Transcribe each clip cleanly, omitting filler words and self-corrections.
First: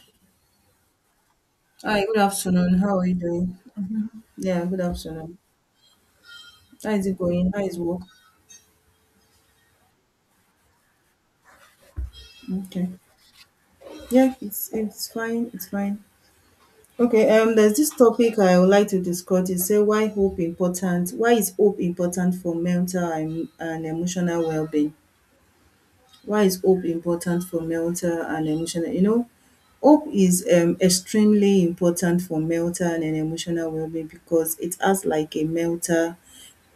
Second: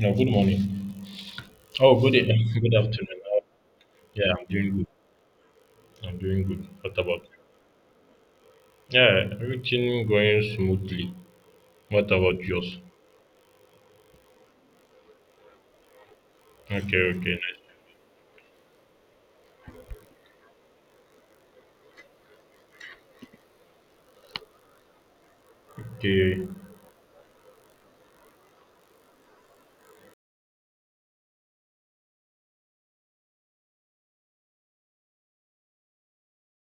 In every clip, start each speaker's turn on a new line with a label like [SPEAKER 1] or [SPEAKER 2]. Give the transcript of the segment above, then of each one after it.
[SPEAKER 1] No, good morning. Oh,
[SPEAKER 2] Hi, good
[SPEAKER 1] good
[SPEAKER 2] afternoon. How are you
[SPEAKER 1] afternoon.
[SPEAKER 2] doing?
[SPEAKER 1] Yeah, I'm
[SPEAKER 2] Yeah,
[SPEAKER 1] doing
[SPEAKER 2] good
[SPEAKER 1] good.
[SPEAKER 2] afternoon.
[SPEAKER 1] I'm doing good.
[SPEAKER 2] How
[SPEAKER 1] What
[SPEAKER 2] is it
[SPEAKER 1] about you?
[SPEAKER 2] going? How is work?
[SPEAKER 1] Yeah, everything going smoothly. What about yours?
[SPEAKER 2] Okay. Yeah, it's fine. It's fine.
[SPEAKER 1] Okay, okay,
[SPEAKER 2] Okay.
[SPEAKER 1] nice.
[SPEAKER 2] There's this topic I would like to discuss. It say why hope important? Why is hope important for mental and emotional well-being? Why
[SPEAKER 1] Okay.
[SPEAKER 2] is hope important for mental and emotional? Hope is extremely important for mental and emotional well-being because it acts like a mental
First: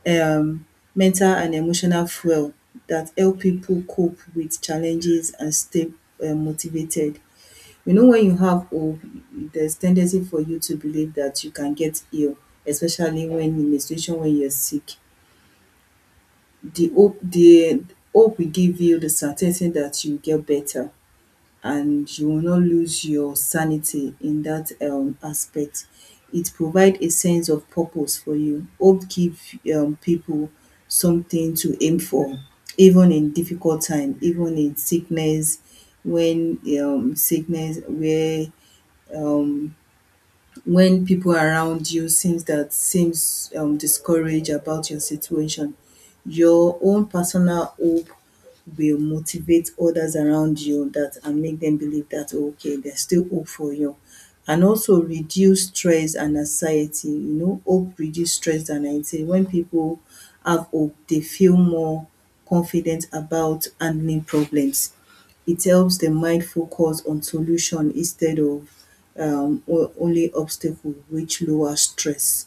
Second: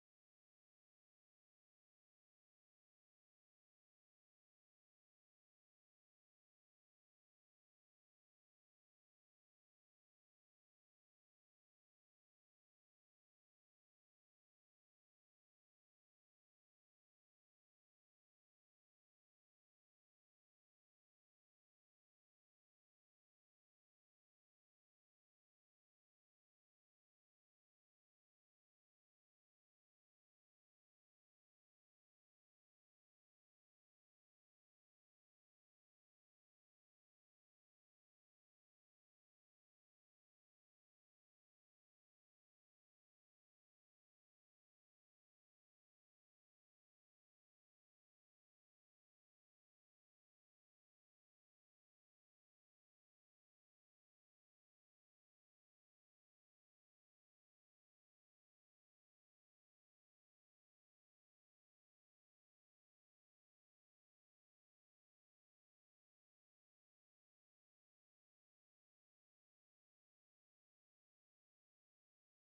[SPEAKER 2] um mental and emotional fuel that help people cope with challenges and stay motivated. You know when you have hope, there's tendency for you to believe that you can get ill, especially when in a situation when you're sick. The hope will give you the certainty that you get better and you will not lose your sanity in that aspect. It provide a sense of purpose for you. Hope give people something to aim for even in difficult time, even in sickness, when sickness where um when people around you seems that seems discouraged about your situation, your own personal hope will motivate others around you that and make them believe that, oh, okay, there's still hope for you, and also reduce stress and anxiety. You know, hope reduce stress and anxiety. When people have hope they feel more confident about handling problems. It helps the mind focus on solution instead of only obstacle, which lower stress,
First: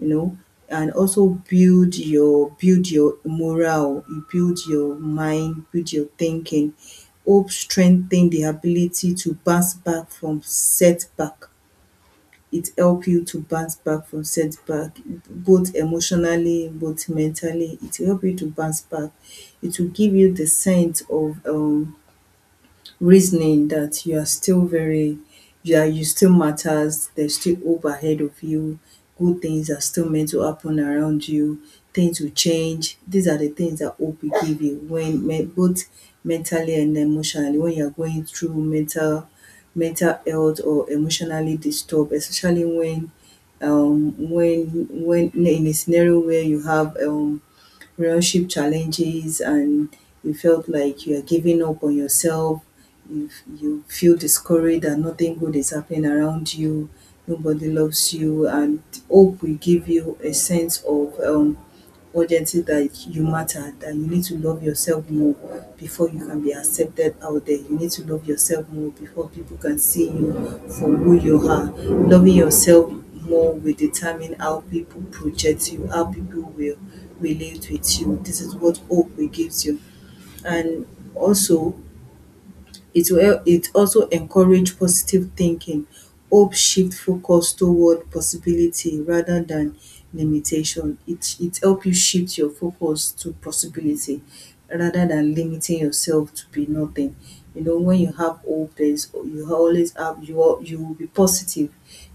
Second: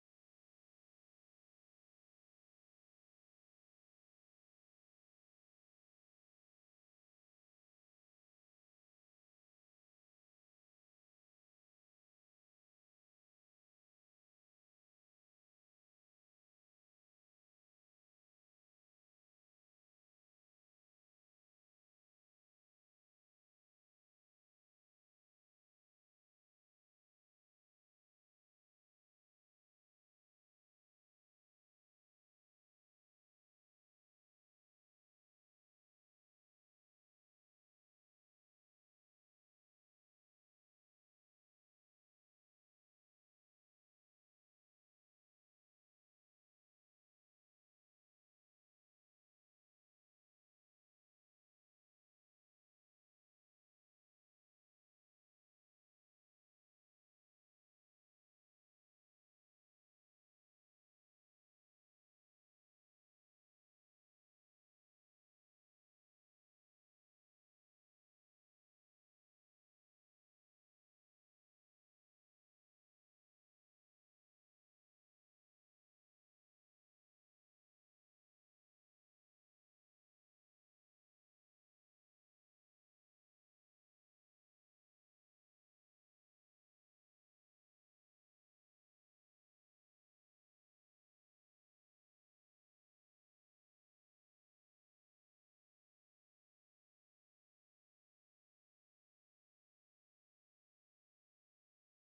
[SPEAKER 2] you know. And also build your morale, you build your mind, build your thinking. Hope strengthen the ability to bounce back from setback. It help you to bounce back from setback, both emotionally, both mentally, it will help you to bounce back. It will give you the sense of reasoning that you are still very, yeah, you still matters, there's still hope ahead of you, good things are still meant to happen around you, things will change. These are the things that hope will give you when both mentally and emotionally, when you're going through mental, mental health or emotionally disturbed, especially when when in a scenario where you have relationship challenges and you felt like you are giving up on yourself, you, you feel discouraged and nothing good is happening around you, nobody loves you, and hope will give you a sense of urgency that you matter, that you need to love yourself more before you can be accepted out there. You need to love yourself more before people can see you for who you are. Loving yourself more will determine how people project you, how people will relate with you. This is what hope will gives you. And also, it will, it also encourage positive thinking. Hope shift focus toward possibility rather than limitation. It help you shift your focus to possibility rather than limiting yourself to be nothing. You know, when you have hope, there is, you always have, you you will be positive,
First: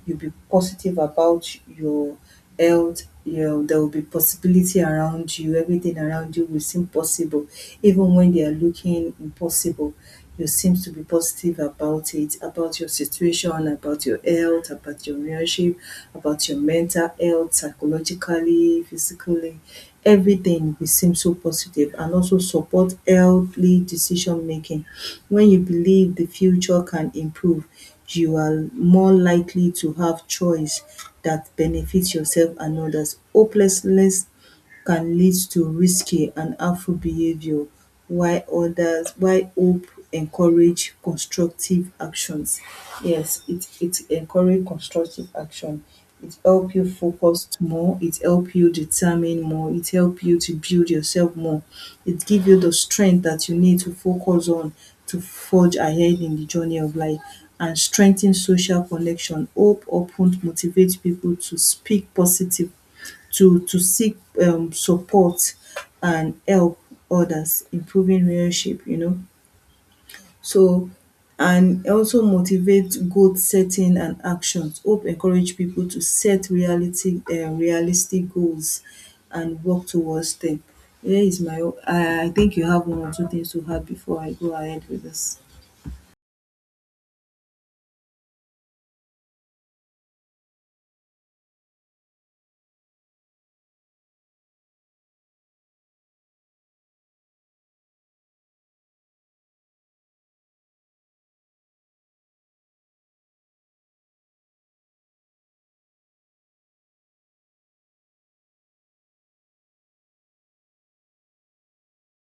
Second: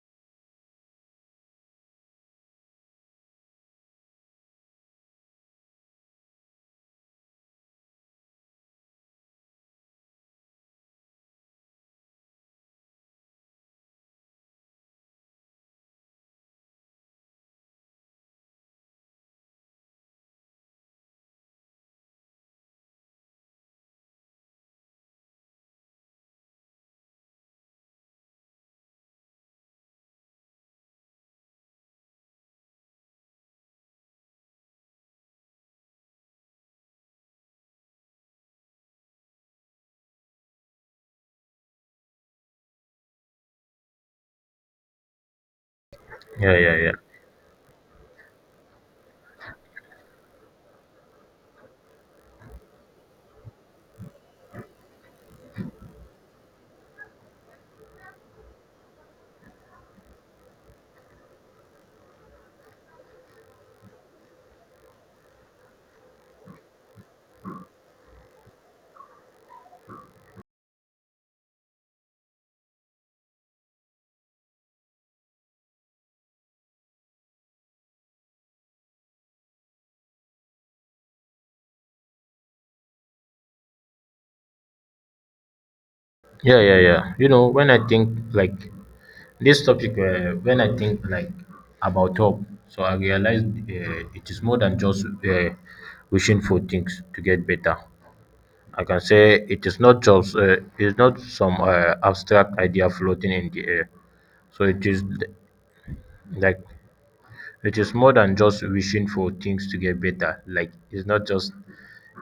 [SPEAKER 2] you be positive about your health, your, there will be possibility around you, everything around you will seem possible. Even when they are looking impossible, you seems to be positive about it, about your situation, about your health, about your relationship, about your mental health, psychologically, physically. Everything will seem so positive, and also support healthy decision making. When you believe the future can improve, you are more likely to have choice that benefits yourself and others. Hopelessness can lead to risky and harmful behaviour, while others, while hope encourage constructive actions. Yes, it encourage constructive action. It
[SPEAKER 1] Yeah,
[SPEAKER 2] help
[SPEAKER 1] yeah,
[SPEAKER 2] you
[SPEAKER 1] yeah.
[SPEAKER 2] focus more, it help you determine more, it help you to build yourself more. It give you the strength that you need to focus on, to forge ahead in the journey of life, and strengthen social connection. Hope often motivate people to speak positive, to seek support and help others, improving relationship, you know. So and also motivate goal setting and actions. Hope encourage people to set reality, realistic goals and work towards them. Here is my own. I think you have one or two things to add before I go ahead with this.
[SPEAKER 1] Yeah, yeah, yeah. When I think like this topic, when I think like about hope, so I realize it is more than just wishing for things to get better. I can say it is not just it's not some abstract idea floating in the air. So it is th- like it is more than just wishing for things to get better. Like it's not just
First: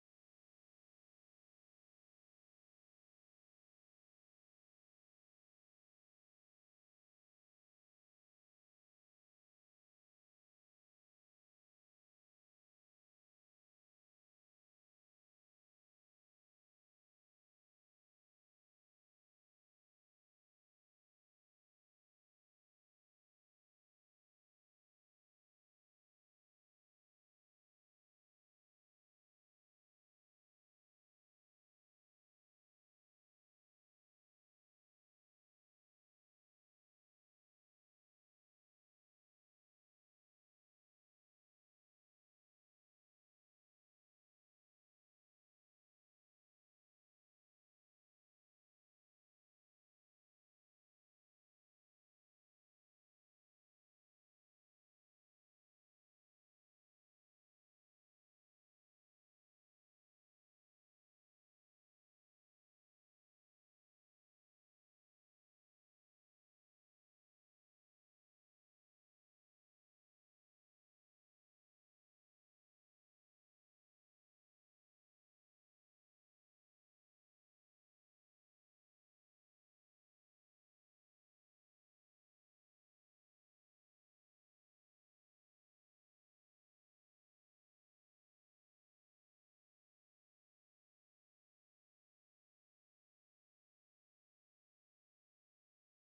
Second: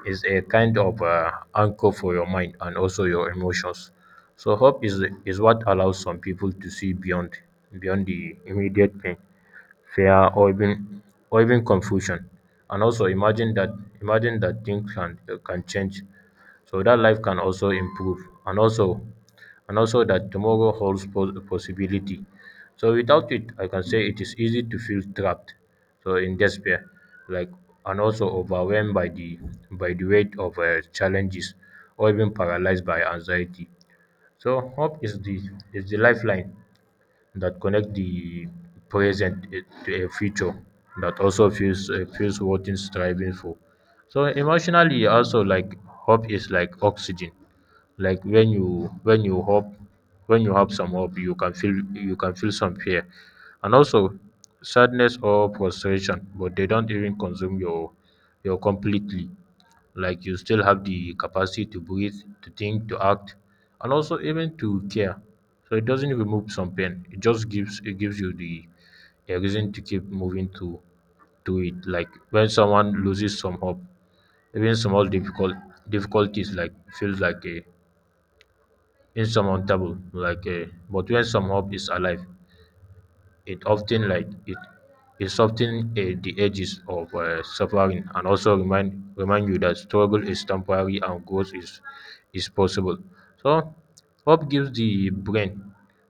[SPEAKER 1] it's a kind of anchor for your mind and also your emotions. So hope is what allows some people to see beyond the immediate pain, fear, or even confusion, and also imagine that things can change, so that life can also improve, and also and also that tomorrow holds possibility. So without it, I can say it is easy to feel trapped, so in despair, like, and also overwhelmed by the weight of challenges, or even paralyzed by anxiety. So hope is the lifeline that connect the present to a future that also feels feels worth striving for. So emotionally, also, like hope is like oxygen. Like when you have some hope, you can feel some fear, and also sadness or frustration, but they don't even consume your completely. Like you still have the capacity to breathe, to think, to act, and also even to care. So it doesn't remove some pain. It just gives you the a reason to keep moving to it. Like when someone loses some hope, even small difficulties like feels like a insurmountable. Like a, but when some hope is alive, it often it soften the edges of suffering, and also remind you that struggle is temporary and growth is possible. so hope gives the brain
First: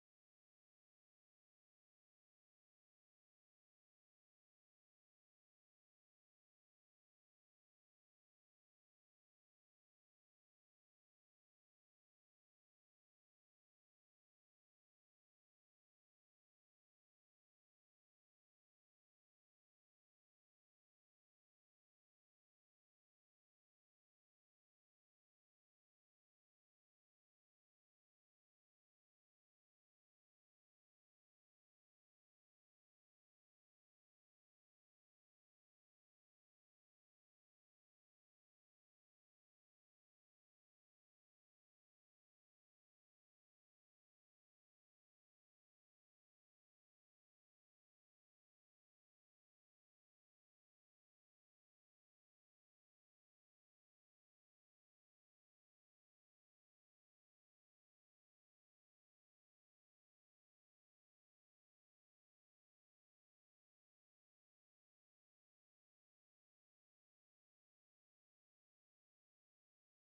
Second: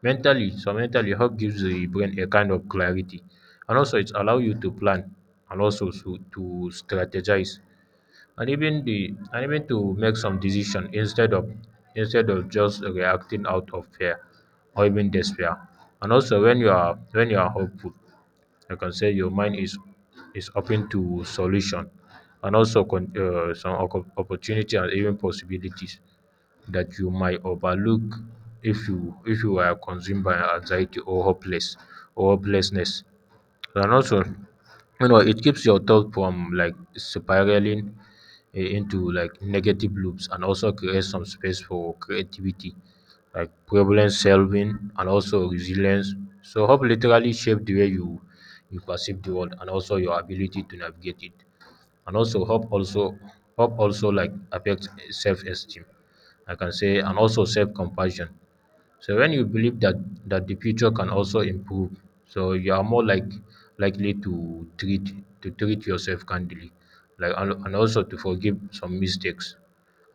[SPEAKER 1] mentally so mentally hope gives the brain a kind of clarity, and also it allows you to plan, and also to strategize, and even the and even to make some decision instead of just reacting out of fear or even despair. And also when you are hopeful, I can say your mind is open to solution, and also opportunity, and even possibilities that you might overlook if you are consumed by anxiety or hopelessness. And also, you know, it keeps your thought from like spiraling into like negative loops, and also creates some space for creativity, like problem solving and also resilience. So hope literally shaped the way you perceive the world, and also your ability to navigate it. And also hope also like affects self esteem. I can say, and also self compassion. So when you believe that the future can also improve, so you are more likely to treat yourself kindly, like, and also to forgive some mistakes,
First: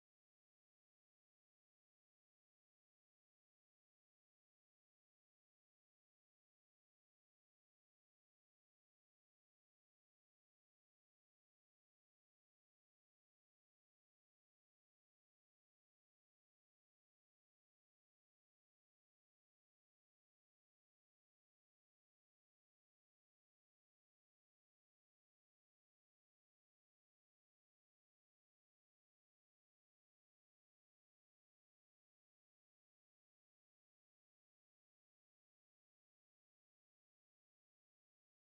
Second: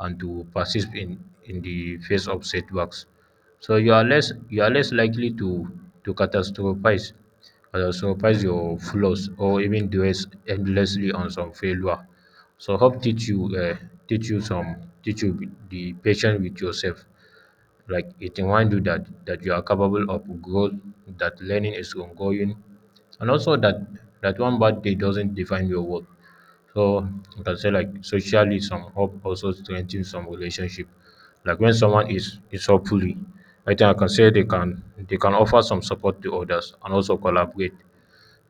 [SPEAKER 1] and to persist in the face of setbacks. So you are less likely to to catastrophize catastrophize your flaws, or even dwell endlessly on some failure. So hope teach you some teach you the patience with yourself. Like it reminds you that you are capable of growth, that learning is ongoing, and also that one bad day doesn't define your worth. So you can say, like, socially, some hope also strengthens some relationship. Like when someone is hopefully, I think I can say they can offer some support to others, and also collaborate,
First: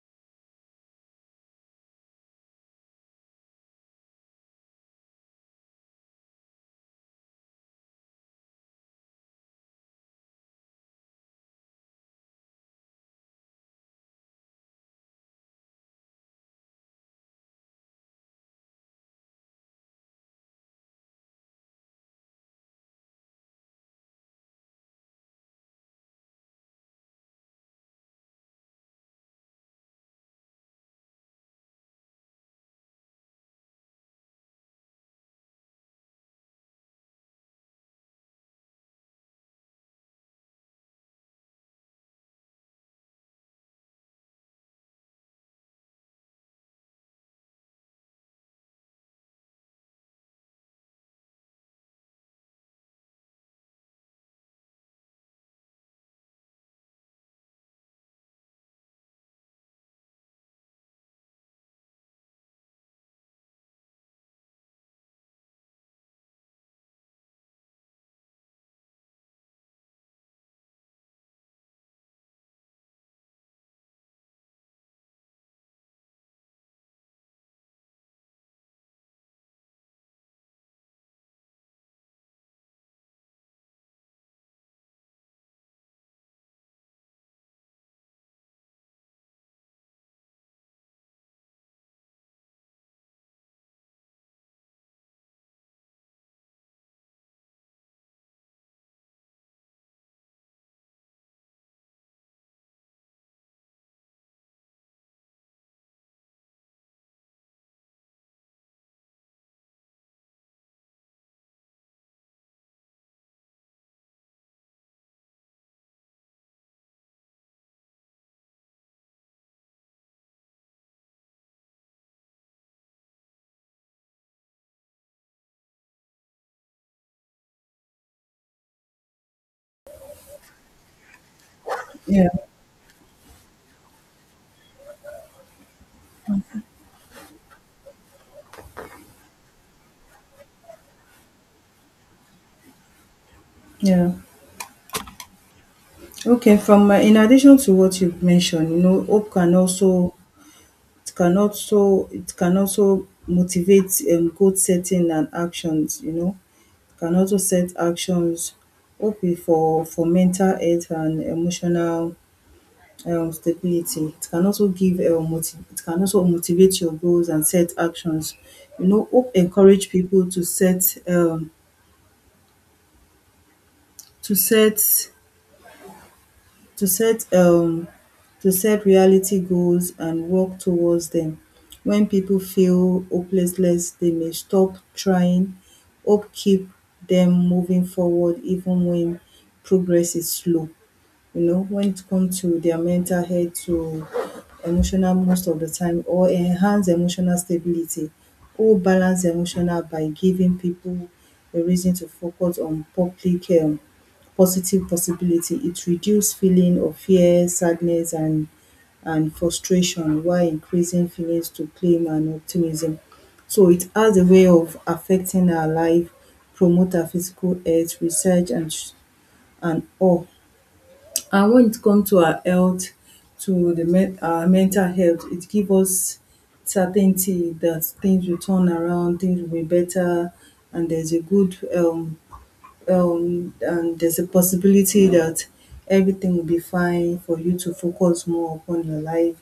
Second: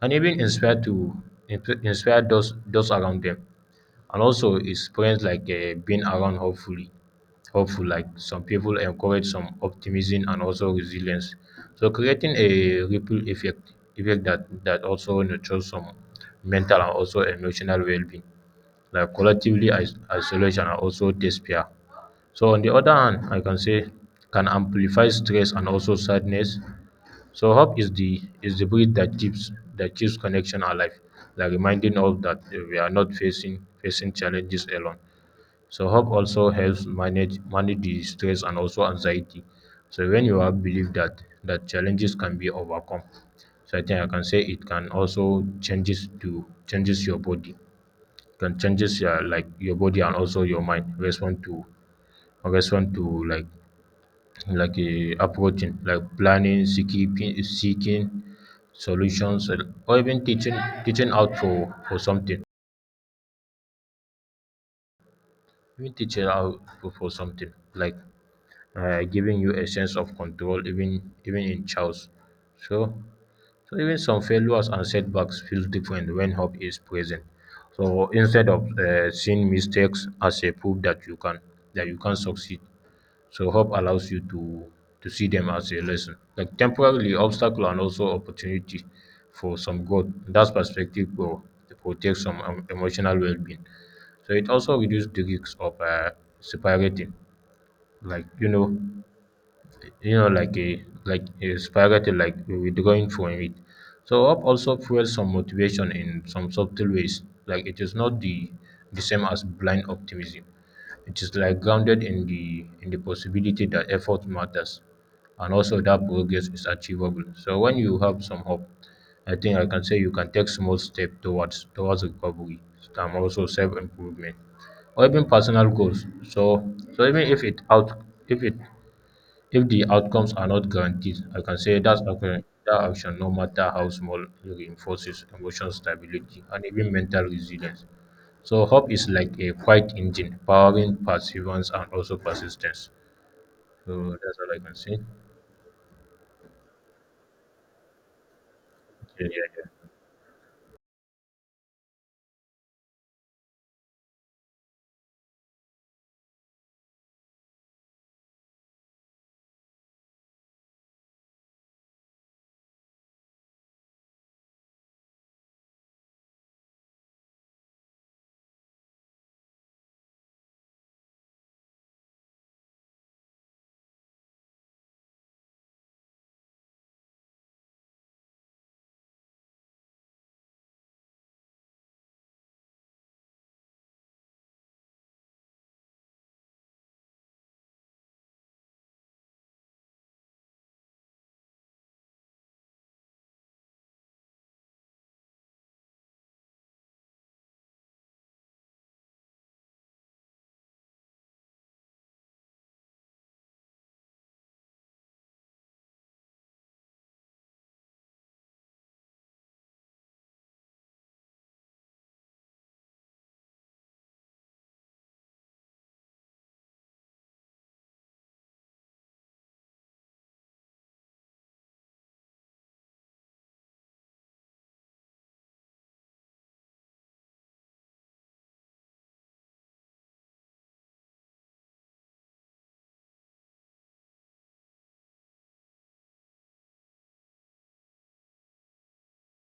[SPEAKER 1] and even inspire those around them. And also experience like being around hopeful, like some people encourage some optimism and also resilience, so creating a ripple effect that also nurtures some mental and also emotional well-being, like collectively. Isolation and also despair, so, on the other hand, I can say can amplify stress and also sadness. So hope is the breed that keeps connection alive, like reminding us that we are not facing challenges alone. So hope also helps manage the stress and also anxiety. So when you have belief that challenges can be overcome, so I think I can say it can also changes your body, can changes your, like, your body and also your mind respond to respond to like like a approaching, like planning, seeking solutions, or even teaching teaching out for something, even teaching out for something, like giving you a sense of control even in chaos. So so even some failures and setbacks feel different when hope is present. So instead of seeing mistakes as a proof that you can succeed. So hope allows you to see them as a lesson, like temporarily obstacle and also opportunity for some growth. That's perspective will protect some emotional well-being. So it also reduces the risks of separating, like, you know, like a, like a spaghetti, like with going for it. So hope also fuels some motivation in some subtle ways. Like it is not the same as blind optimism. It is like grounded in the possibility that effort matters, and also that progress is achievable. So when you have some hope, I think I can say you can take small step towards recovery, and also self improvement, or even personal goals. So so even if it out if it if the outcomes are not guaranteed, I can say that's
[SPEAKER 2] Yeah,
[SPEAKER 1] accurate. That action, no matter how small, reinforces emotional stability and even mental resilience. So hope is like a quiet engine, powering perseverance and also persistence. So
[SPEAKER 2] yeah.
[SPEAKER 1] that's all I can say. Yeah,
[SPEAKER 2] Okay, from my, in addition to what you've mentioned, you know,
[SPEAKER 1] yeah,
[SPEAKER 2] hope can
[SPEAKER 1] yeah,
[SPEAKER 2] also, it can also motivate goal setting and actions, you know. Can also set actions, ok, for mental health and emotional stability. It can also give motiv, it can also motivate your goals and set actions. You know, hope encourage people to set to set to set um to set reality goals and work towards them. When people feel hopelessness, they may stop trying. Hope keep them moving forward even when progress is slow. You know, when it comes to their mental health, to emotional most of the time, or enhance emotional stability or balance emotional by giving people a reason to focus on public, positive possibility. It reduce feeling of fear, sadness and frustration, while increasing feelings to claim and optimism. So it has a way of affecting our life, promote our physical health, research and all, and when it comes to our health, to the men, our mental health, it gives us certainty that things will turn around, things will be better, and there's a good and there's a possibility that everything will be fine for you to focus more upon your life,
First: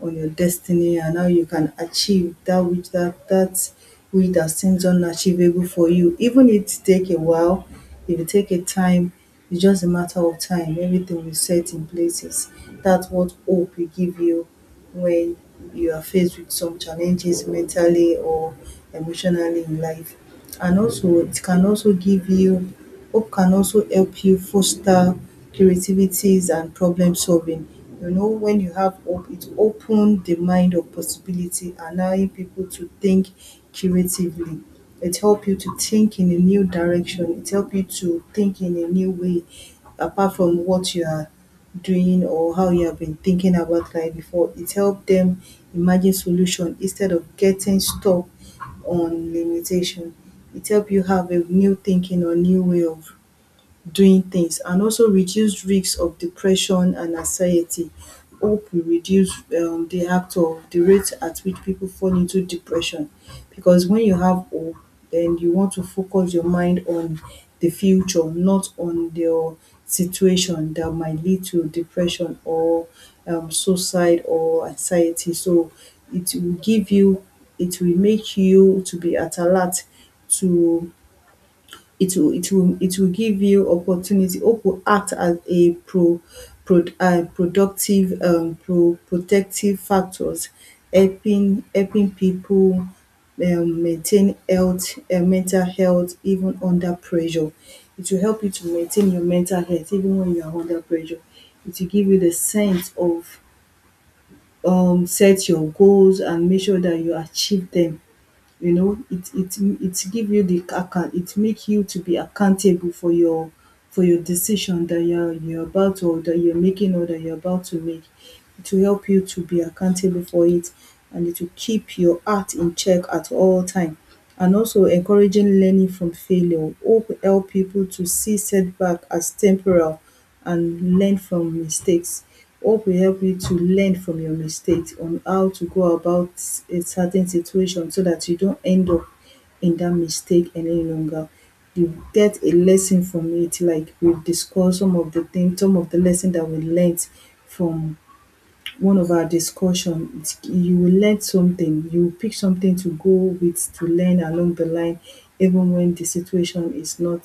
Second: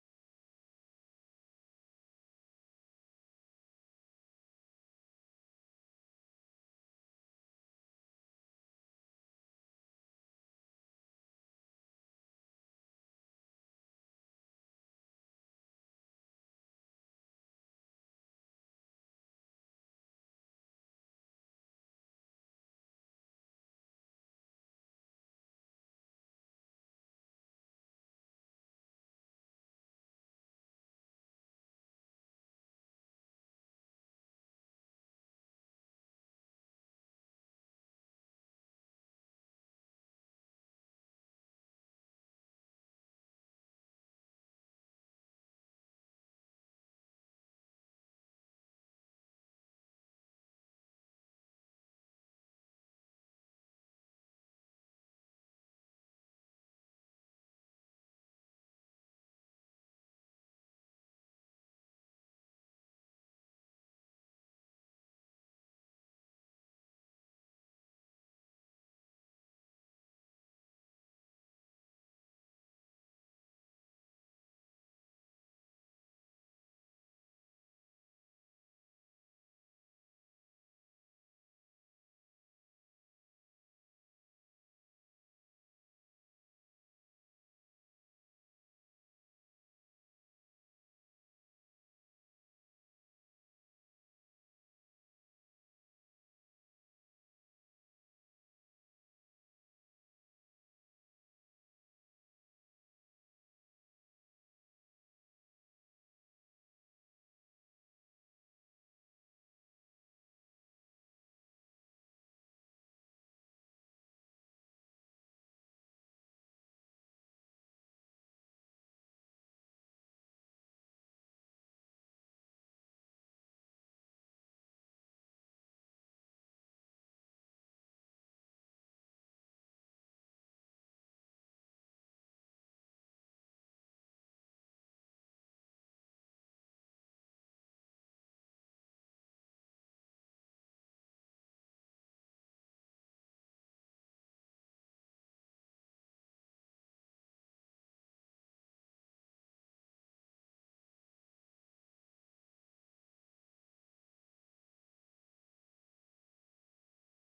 [SPEAKER 2] on your destiny and how you can achieve that which, that, that which that seems unachievable for you. Even if it take a while, if you take a time, it's just a matter of time. Everything will set in places. That's what hope will give you when you are faced with some challenges mentally or emotionally in life. And also it can also give you, hope can also help you foster creativities and problem solving. You know, when you have hope, it opens the mind of possibility, allowing people to think creatively. It helps you to think in a new direction. It helps you to think in a new way, apart from what you are doing or how you have been thinking about life before. It helps them imagine solution instead of getting stuck on limitation. It help you have a new thinking or new way of doing things, and also reduce risks of depression and anxiety. Hope will reduce, the act of, the rate at which people fall into depression, because when you have hope, then you want to focus your mind on the future, not on your situation that might lead to depression or suicide or anxiety. So it will give you, it will make you to be at alert to, it will give you opportunity. Hope will act as a productive protective factors, helping people maintain health, mental health even under pressure. It will help you to maintain your mental health even when you are under pressure. It will give you the sense of set your goals and make sure that you achieve them. You know, it give you the account, it make you to be accountable for your, for your decision that you're about to, or that you're making, or that you're about to make, it will help you to be accountable for it, and it will keep your heart in check at all time. And also encouraging learning from failure, hope help people to see setback as temporal and learn from mistakes. Hope will help you to learn from your mistakes on how to go about a certain situation, so that you don't end up in that mistake any longer. You get a lesson from it, like we've discussed some of the things, some of the lesson that we learnt from one of our discussion. It's- you will learn something, you will pick something to go with, to learn along the line, even when the situation is not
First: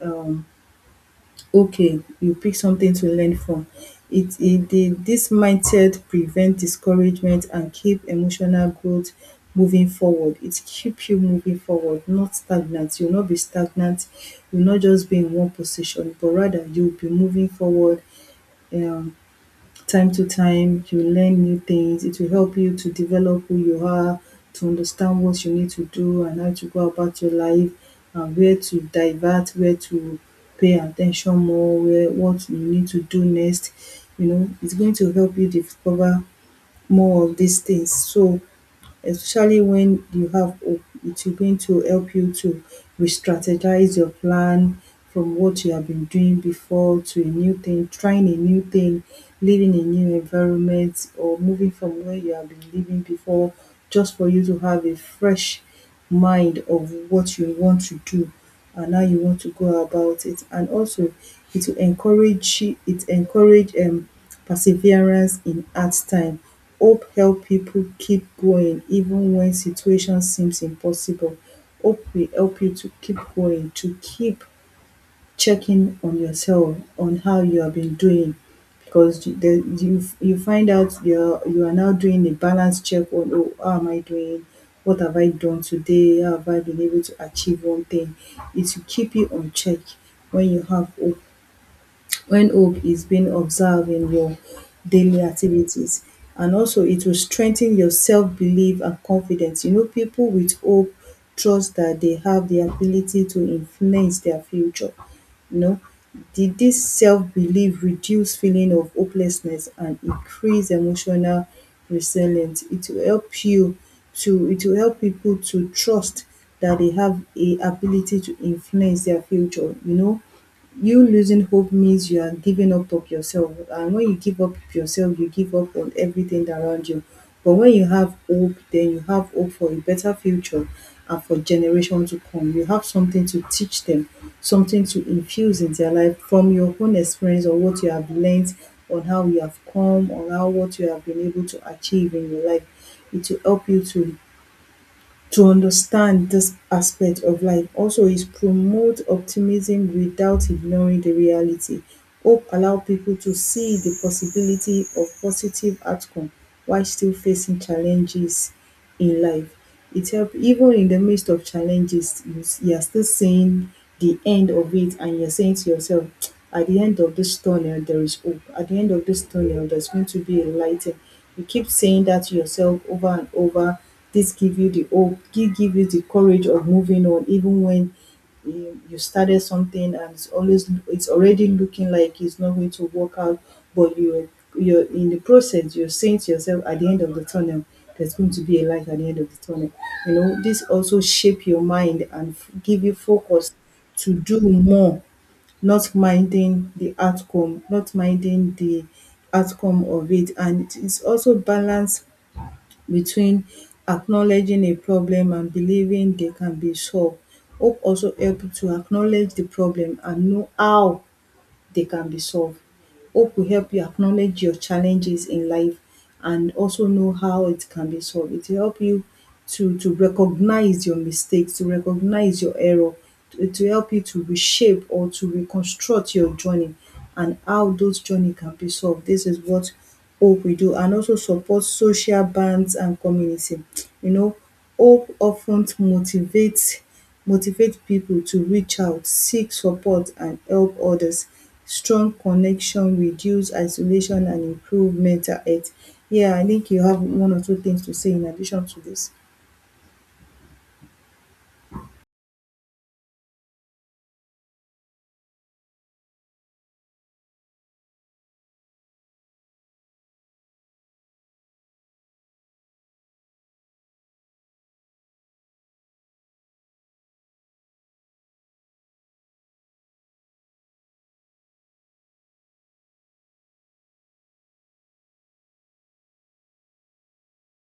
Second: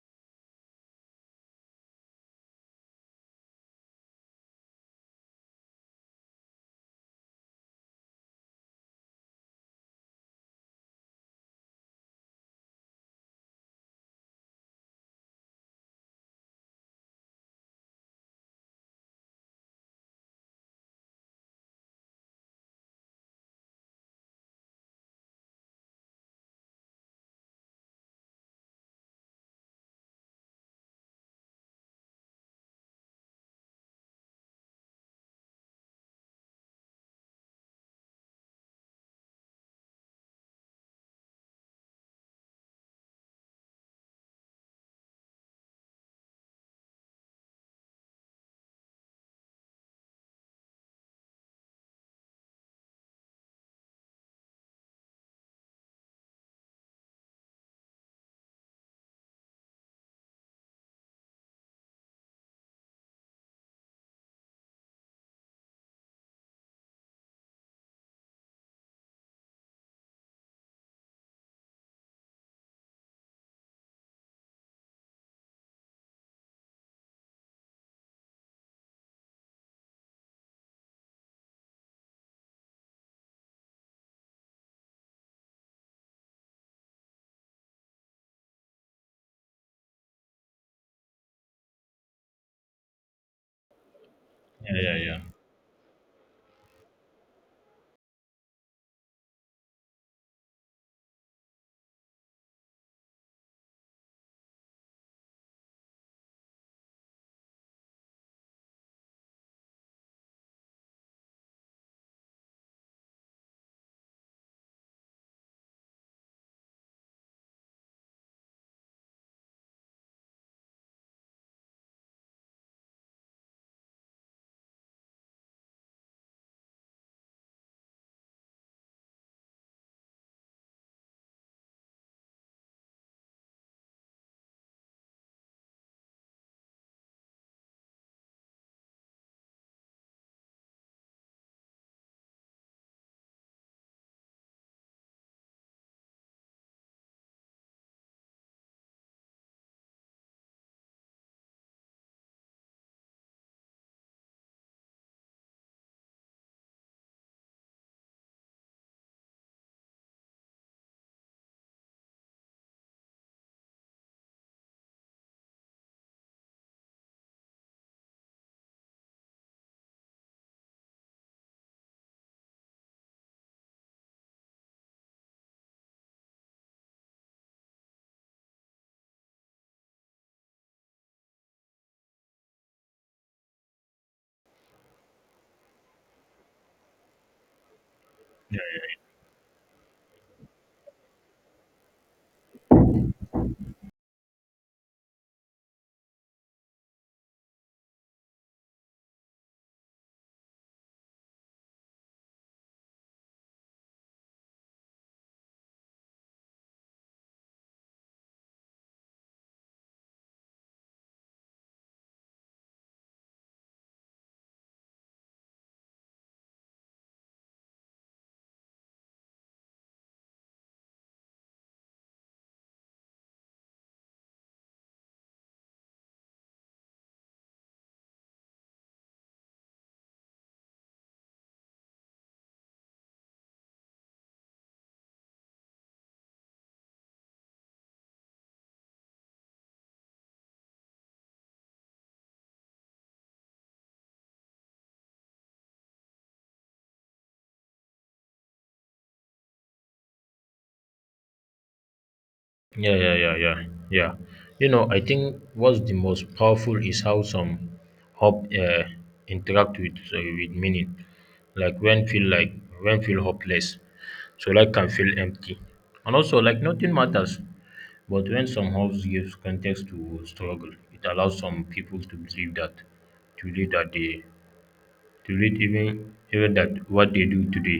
[SPEAKER 2] um okay, you pick something to learn from it. It the, this mindset prevent discouragement and keep emotional growth moving forward. It keep you moving forward, not stagnant, you will not be stagnant, you will not just be in one position, but rather you will be moving forward. um time to time you learn new things, it will help you to develop who you are, to understand what you need to do and how to go about your life, and where to divert, where to pay attention more, where, what you need to do next. You know, it's going to help you discover more of these things. So, especially when you have hope. It going to help you to re-strategize your plan from what you have been doing before to a new thing, trying a new thing, living a new environment or moving from where you have been living before just for you to have a fresh mind of what you want to do and how you want to go about it. And also it encourage perseverance in hard time. Hope help people keep going even when situation seems impossible. Hope will help you to keep going, to keep checking on yourself on how you have been doing, because you- the you you find out you are now doing a balanced check on, oh, how am I doing, what have I done today, how have I been able to achieve one thing. It will keep you on check when you have hope, when hope is being observed in your
[SPEAKER 1] yeah, yeah, yeah.
[SPEAKER 2] daily activities. And also it will strengthen your self-belief and confidence. You know, people with hope trust that they have the ability to influence their future. You know, did this self-belief reduce feeling of hopelessness and increase emotional resilience. It will help people to trust that they have a ability to influence their future, you know, you losing hope means you are giving up of yourself, and when you give up yourself you give up on everything around you. But when you have hope then you have hope for a better future, and for generations to come you have something to teach them, something to infuse in their life from your own experience or what you have learned, on how you have come, on how what you have been able to achieve in your life. It will help you to understand this aspect of life also is promote optimism without ignoring the reality. Hope allow people to see the possibility of positive outcome while still facing challenges in life. It help even in the midst of challenges, you are still seeing the end of it and you're saying to yourself, at the end of this tunnel, there is hope. At the end of this tunnel, there's going to be a light. You keep saying that to yourself over and over. This give you the hope, give you the courage of moving on even when you started something and it's already looking like it's not going to work out, but you're in the process, you're saying to yourself, at the end of the tunnel there's going to be a light at the end of the tunnel. You know, this also shape your mind and give you focus to do more, not minding the outcome, not minding the outcome of it. And it's also balance between acknowledging a problem and believing they can be solved. Hope also help you to acknowledge the problem and know how they can be solved. Hope will help you acknowledge your challenges in life and also know how it can be solved. It will help you to recognize your mistakes, to recognize your error, to help you to reshape or to reconstruct your journey and how those journey can be solved. This is what hope we do. And also support social bands and community. You know, hope often ten motivate people to reach out, seek support and help others, strong connection, reduce isolation and improve mental health. Yeah, I think you have one or two things to say in addition to this.
[SPEAKER 1] Yeah, yeah, yeah, yeah, yeah. You know, I think what's the most powerful is how some hope interact with meaning. Like when feel like when feel hopeless, so life can feel empty, and also like nothing matters. But when some hopes gives context to struggle, it allows some people to believe that they to meet even that what they do today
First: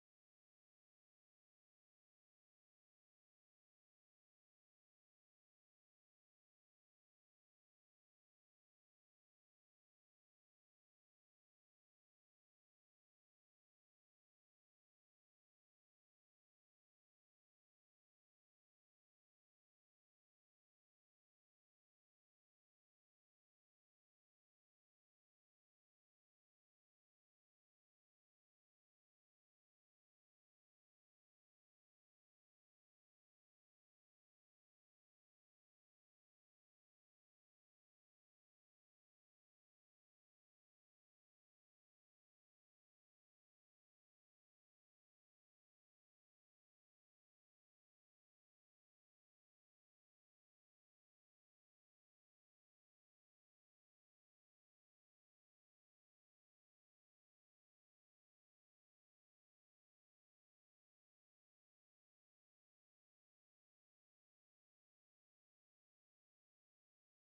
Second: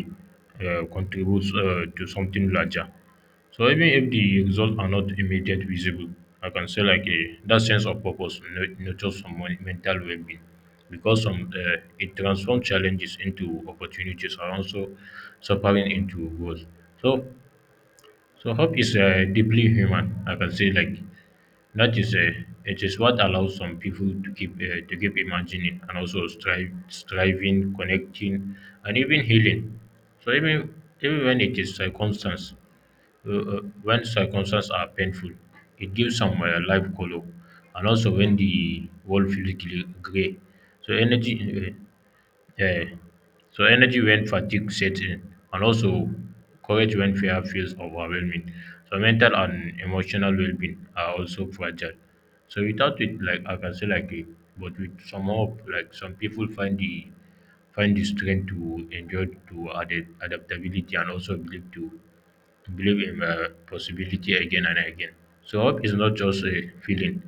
[SPEAKER 1] contributes to something larger. So even if the results are not immediate visible, I can say, like a, that sense of purpose nurtures some mental well-being, because some it transforms challenges into opportunities, and also suffering into goals. So so hope is deeply human. I can say, like, that is, it is what allows some people to keep imagining, and also strive, striving, connecting, and even healing. So even even when it is circumstance, when circumstances are painful, it gives some life color, and also when the world feels gray. So energy. Yeah. So energy when fatigue sets in, and also courage when fear feels overwhelming. So mental and emotional well-being are also fragile. So without it, like I can say, like, eh, but with some hope, like some people find the strength to endure, to adapt, adaptability, and also believe to believe in possibility again and again. So hope is not just a feeling.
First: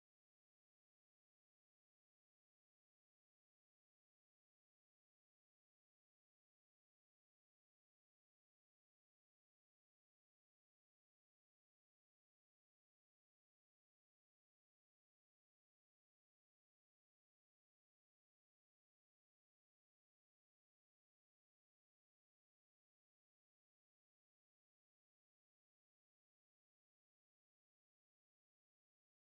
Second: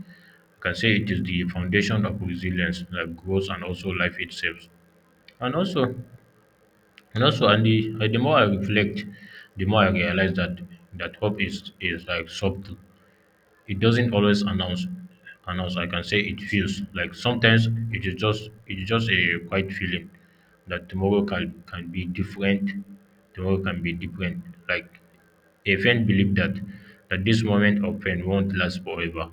[SPEAKER 1] I can say it is the foundation of resilience, like growth, and also life itself. And also, and the more I reflect, the more I realize that hope is like subtle. It doesn't always announce. I can say it feels like sometimes it is just a quiet feeling that tomorrow can be different, tomorrow can be different like a friend believe that this moment of pain won't last forever,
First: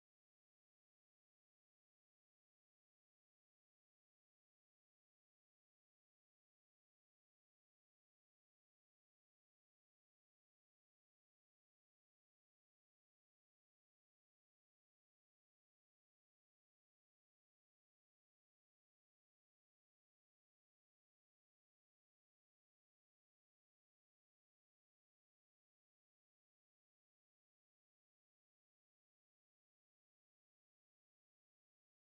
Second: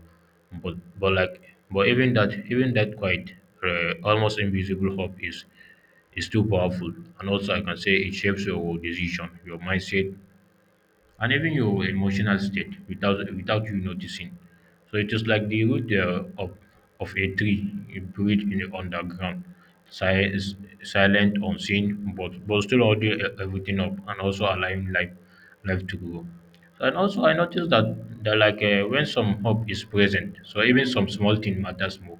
[SPEAKER 1] but but like even that, quiet, almost invisible hope is too powerful. And also I can say it shapes your decision, your mindset, and even your emotional state without you noticing. So it is like the root of a tree buried in the underground, si- s- silent, unseen, but still holding everything up, and also allowing life to grow. And also, I noticed that when some hope is present, so even some small thing matters more,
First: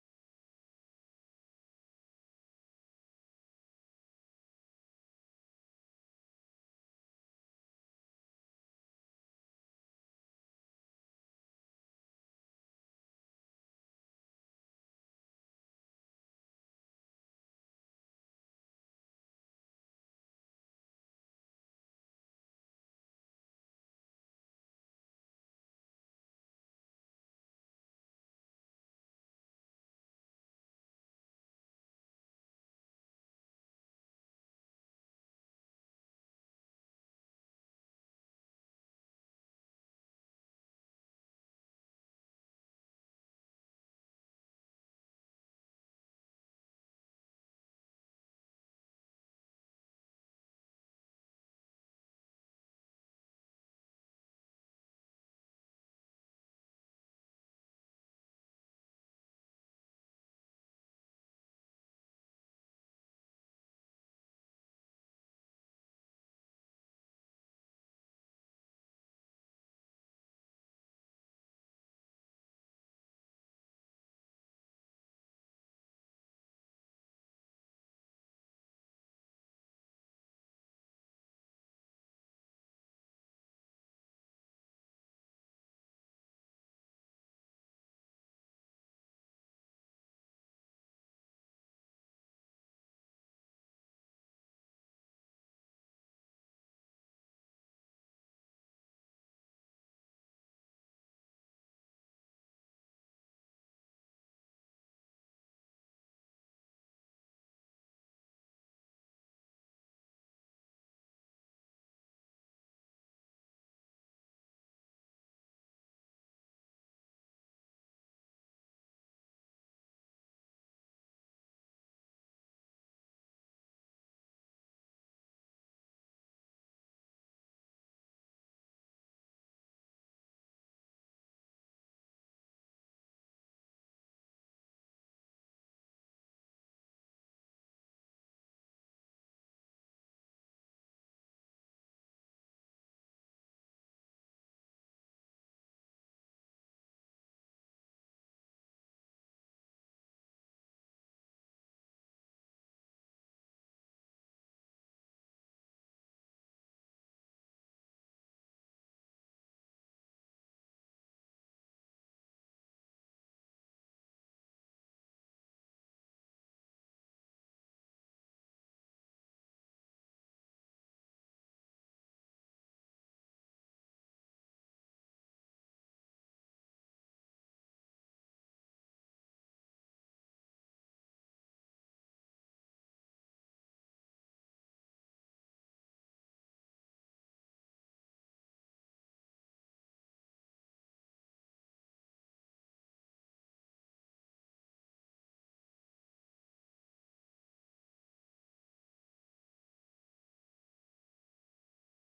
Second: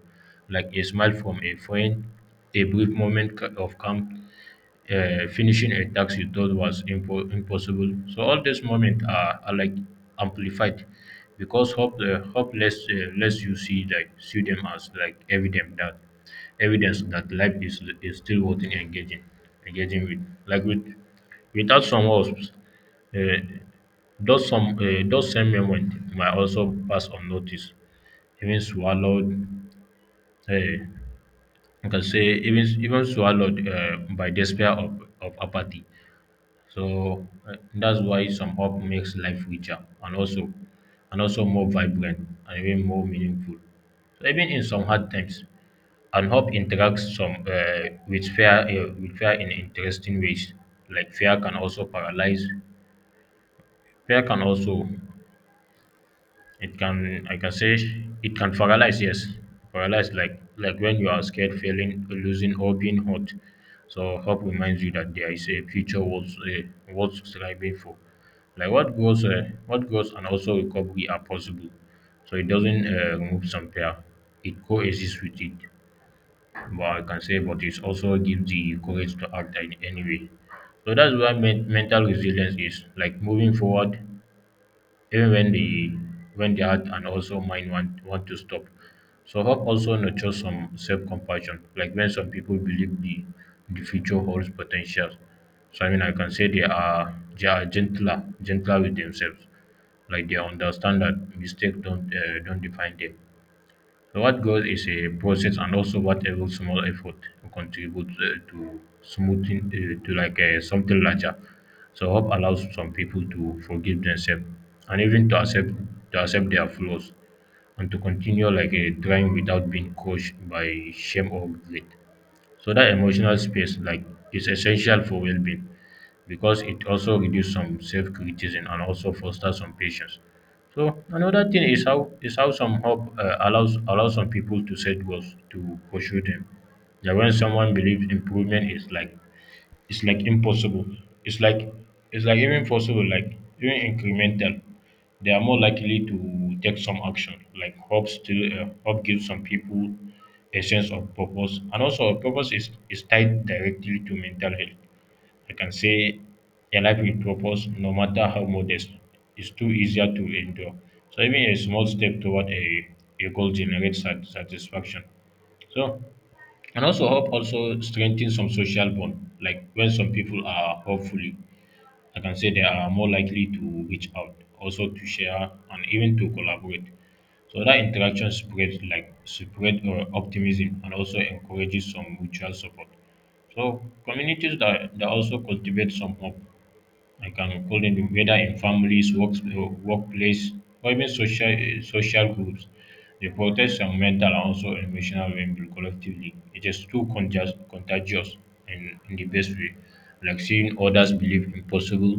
[SPEAKER 1] like a smile from a friend, a brief moment of calm, finishing a task you thought was impossible. So all these moments are like amplified because hope hope less less you see like see them as like evidence that life is still worth engaging with, like, with without some hopes. Uh, those same moments might also pass unnoticed, even swallowed. eh. You can say even swallowed by despair of apathy. So that's why some hope makes life richer, and also more vibrant and even more meaningful. So even in some hard times, and hope interacts some with fear in interesting ways. Like fear can also paralyze. Fear can also It can, I can say, it can paralyze. Yes, paralyze like when you are scared, failing, losing, or being hurt. So hope reminds you that there is a future worth worth striving for. Like what goes, and also recovery are possible. So it doesn't remove some pair. It coexists with it. But I can say, but it also gives the courage to act in any way. So that's why mental resilience is like moving forward even when the heart and also mind want to stop. So hope also nurtures some self compassion. Like when some people believe the future holds potential. So I mean I can say they are gentler with themselves. Like they understand that mistakes don't define them, what goals is a process and also what every small effort contributes to smoothing to like something larger. So hope allows some people to forgive themselves and even to accept their flaws and to continue like a trying without being crushed by shame or guilt. So that emotional space like is essential for well-being because it also reduces some self-criticism and also fosters some patience. So another thing is how some hope uh, allows some people to set goals to pursue them. That when someone believes improvement is like it's like impossible. It's like it's like even possible, like even incremental. They are more likely to take some action. Like hope gives some people a sense of purpose, and also purpose is tied directly to mental health. I can say a life with purpose, no matter how modest, is too easier to endure. So even a small step toward a goal generates satisfaction. So and also hope also strengthens some social bond. Like when some people are hopefully, I can say they are more likely to reach out, also to share and even to collaborate. So that interaction spreads like spread optimism and also encourages some mutual support. So communities that also cultivate some hope, I can call them whether in families, works, workplace, or even social social groups. They protest some mental and also emotional well-being collectively. It is too contagious in the best way. Like seeing others believe in possible,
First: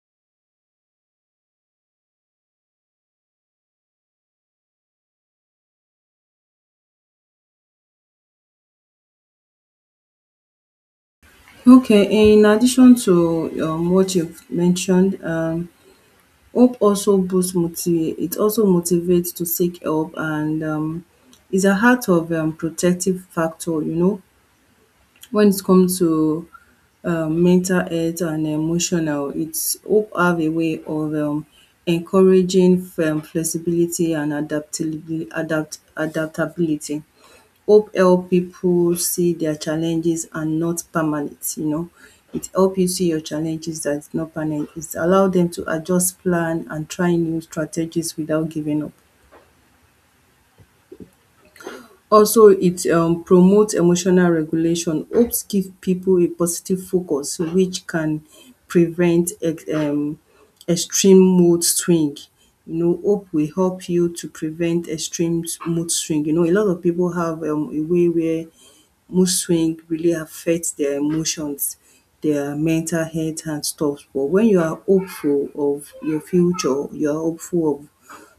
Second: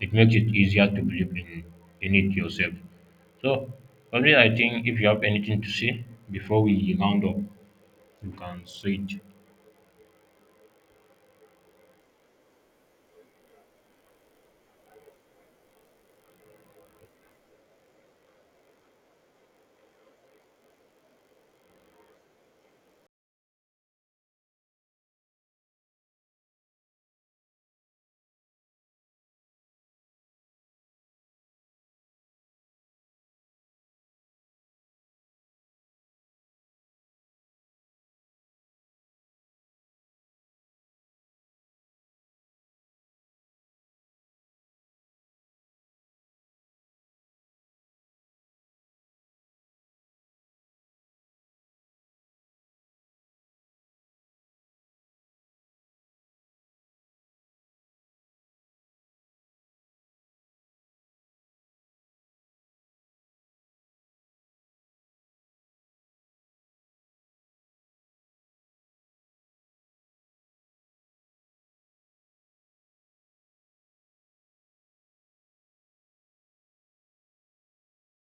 [SPEAKER 1] it makes it easier to believe in it yourself. So, only I think if you have anything to say before we round up, you can say it.
[SPEAKER 2] Okay, in addition to what you've mentioned, hope also boosts motiv- it also motivates to seek help, and is a heart of protective factor, you know. When it comes to mental health and emotional, it's hope have a way of encouraging flexibility and adaptability. Adaptability. Hope help people see their challenges and not permanent, you know. It help you see your challenges that's not permanent. It allow them to adjust plan and try new strategies without giving up. Also, it promotes emotional regulation. Hopes give people a positive focus, which can prevent ex extreme mood swing. You know, hope will help you to prevent extreme mood swing. You know, a lot of people have a way where mood swing really affect their emotions, their mental health and stuff. But when you are hopeful of your future, you are hopeful of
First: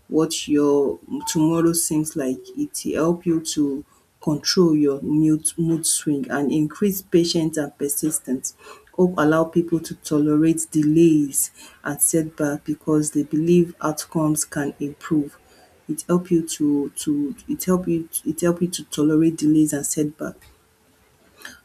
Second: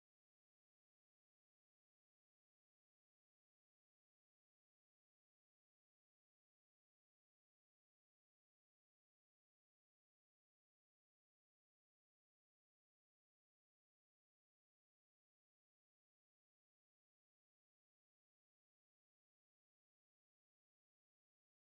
[SPEAKER 2] what your tomorrow seems like, it help you to control your mood swing and increase patience and persistence. Hope allow people to tolerate delays and setback because they believe outcomes can improve. It help you to it help you to tolerate delays and setback.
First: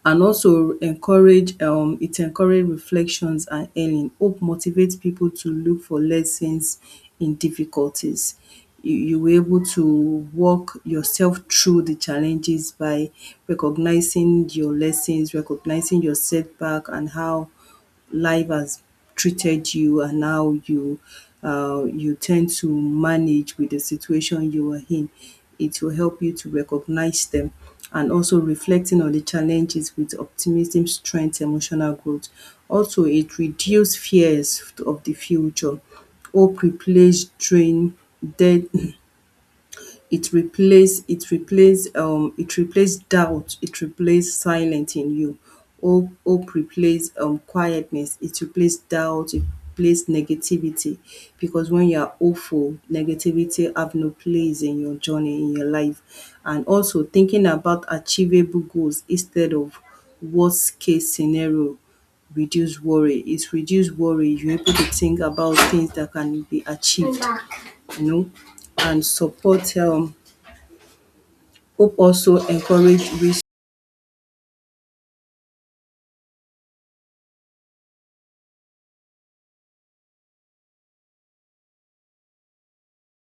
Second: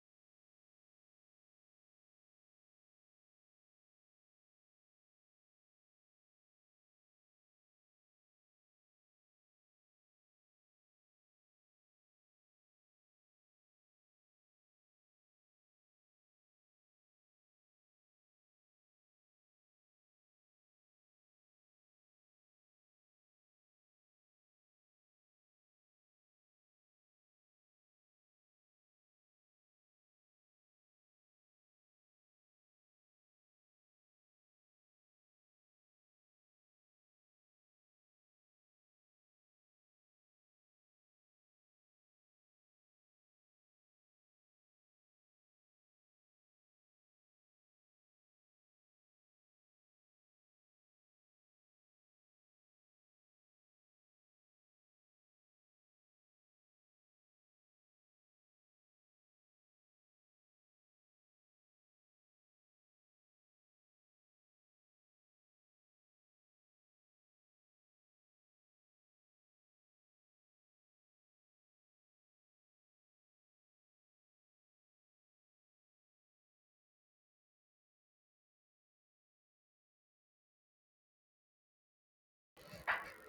[SPEAKER 2] And also encourage reflections and earning. Hope motivates people to look for lessons in difficulties. You were able to walk yourself through the challenges by recognizing your lessons, recognizing your setback and how life has treated you and how you tend to manage with the situation you are in. It will help you to recognize them, and also reflecting on the challenges with optimism, strength, emotional growth. Also, it reduces fears of the future. Hope replace drain dead it replace it replace doubt, it replace silence in you. Hope replace quietness, it replace doubt, it replace negativity, because when you are hopeful, negativity have no place in your journey, in your life. And also thinking about achievable goals instead of worst case scenario reduce worry. It's reduce worry, you're able to think about things that can be achieved, you know. And support hope also encourage risk.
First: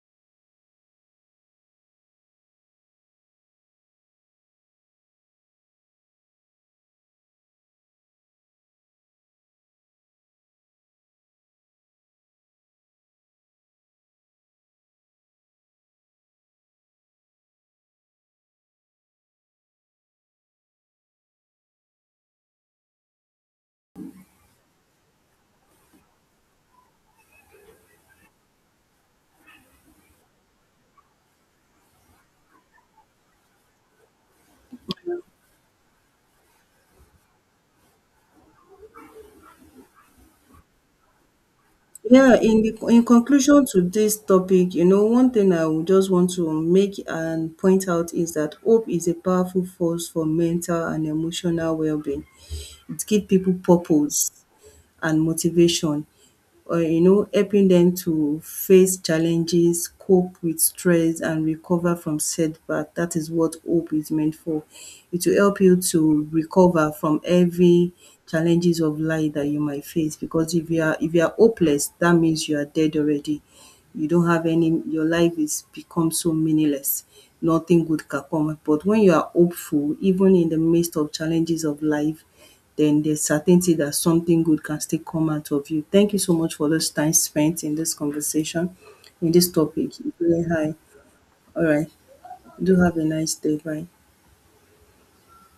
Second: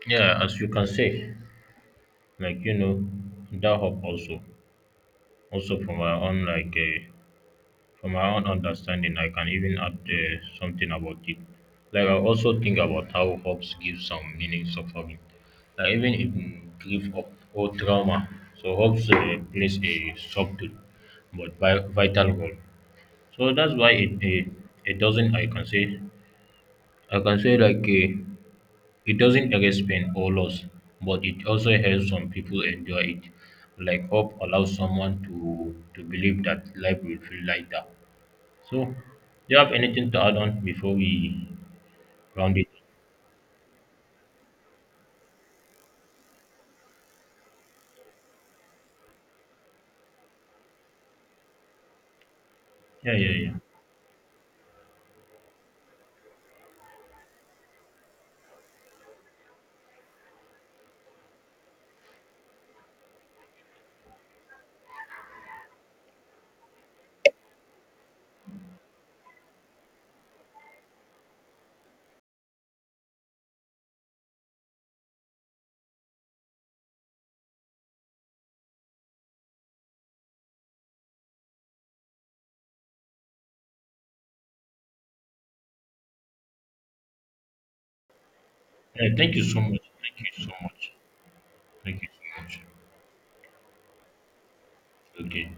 [SPEAKER 1] Yeah, as you can say, like you know, that hope also. Also, from my own from my own understanding, I can even add something about it. Like I also think about how hopes give some meaning suffering, like even in grief or trauma. So hopes plays a subtle but vital role. So that's why it doesn't, I can say, I can say like a it doesn't erase pain or loss, but it also helps some people endure it. Like hope allows someone to believe that life will feel lighter. So, do you have anything to add on before we
[SPEAKER 2] Yeah,
[SPEAKER 1] round
[SPEAKER 2] in
[SPEAKER 1] it?
[SPEAKER 2] the in conclusion to this topic, you know, one thing I would just want to make and point out is that hope is a powerful force for mental and emotional well-being. It
[SPEAKER 1] Yeah,
[SPEAKER 2] gives
[SPEAKER 1] yeah, yeah.
[SPEAKER 2] people purpose and motivation, or you know, helping them to face challenges, cope with stress, and recover from setback. That is what hope is meant for. It will help you to recover from every challenges of life that you might face. Because if you are hopeless, that means you are dead already. You don't have any. Your life is become so meaningless. Nothing good can come. But when you are hopeful, even in the midst of challenges of life, then there's certainty that something good can still come out of you. Thank you so much for this time spent in this conversation,
[SPEAKER 1] Yeah,
[SPEAKER 2] in
[SPEAKER 1] thank you
[SPEAKER 2] this
[SPEAKER 1] so much.
[SPEAKER 2] topic. It's
[SPEAKER 1] Thank you
[SPEAKER 2] really
[SPEAKER 1] so
[SPEAKER 2] high.
[SPEAKER 1] much.
[SPEAKER 2] All right.
[SPEAKER 1] Thank you so much.
[SPEAKER 2] Do have a nice day. Bye.
[SPEAKER 1] Okay.